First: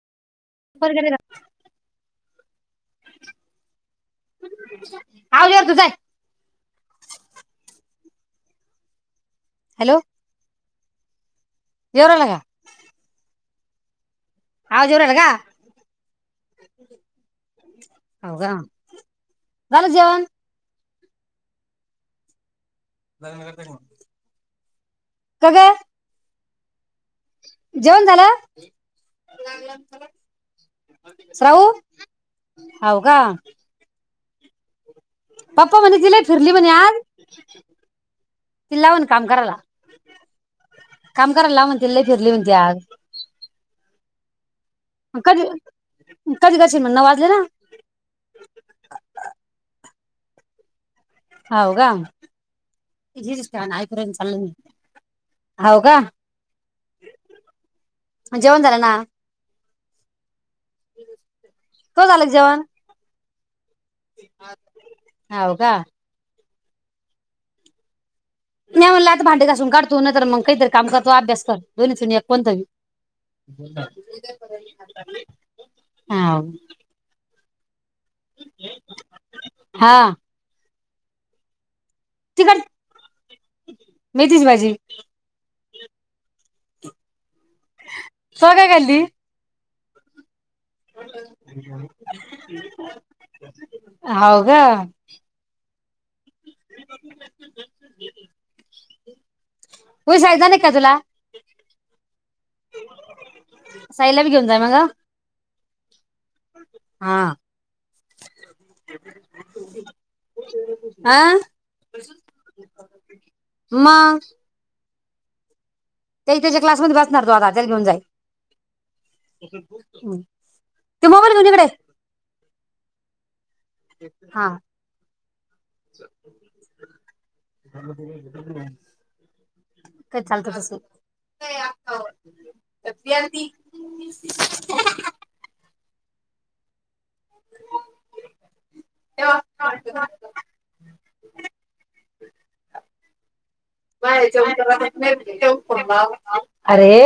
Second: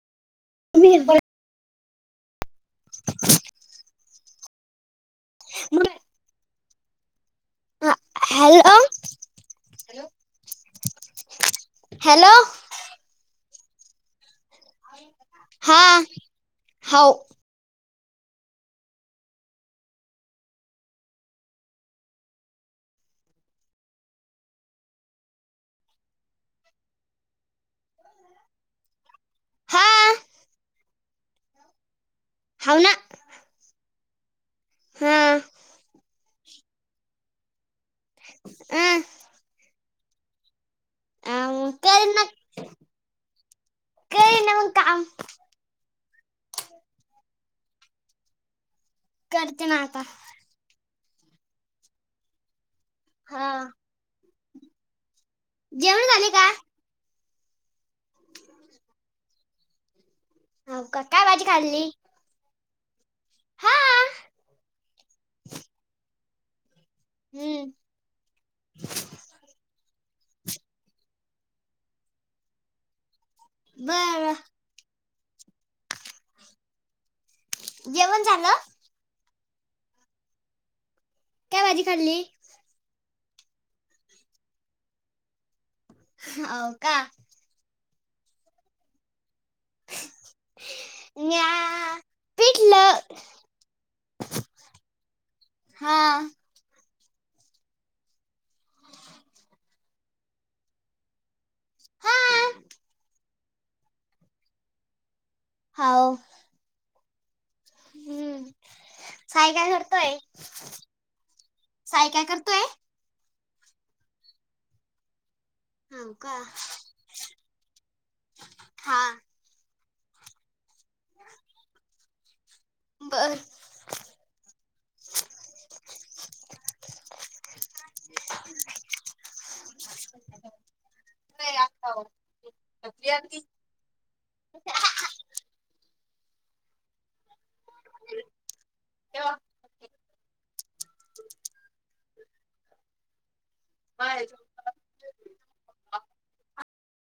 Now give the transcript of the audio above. Hello [unintelligible] [inaudible] [inaudible] hello hello [inaudible] जेवू राह्यला hello का? आवाज येऊ राहिला का हा हव. हो का, झालं जेवण? का ग? जेवण झालं? हा श्रावू, हो ना हव का? हा पप्पा म्हणे ती लई फिरली म्हणे आज, ती लावन काम करायला. काम करायला लाव अ म्हणते, लई फिरली म्हणते आज. कै नव. कधी, कधी करशील म, नऊ वाजले ना. करते ना आता. हव का, तिझं हा नुसतं नायपुरांण चाललंय. जेवण झाले का? जेवण झालं ना. हो का, काय भाजी खाल्ली? हा हव का? हम्म नाही म्हणला आत भांडे घासून काढतो न तर मग काहीतरी काम करतो अभ्यास कर दोन्हीच एक कोणतंही बर ह जेवण झालं हा काय भाजी खाल्ली तिखट मेथीची भाजी अ का स काय कली म्या पिठलं हव का हा बास् गेले. होऊसगदा नाही का तुला हा. साईला बी घेऊन जाय मग हो हा हम्म साय काय करतोय हा साय काय करतोय म हो ते का त्याच्या क्लासमध्ये बसणार तो आता त्याल घेऊन जाई हा ते मोबाईल घेऊन ये तकडे बर हा [inaudible] काय चालत तस नाही आ तेव वाटत [inaudible] अरे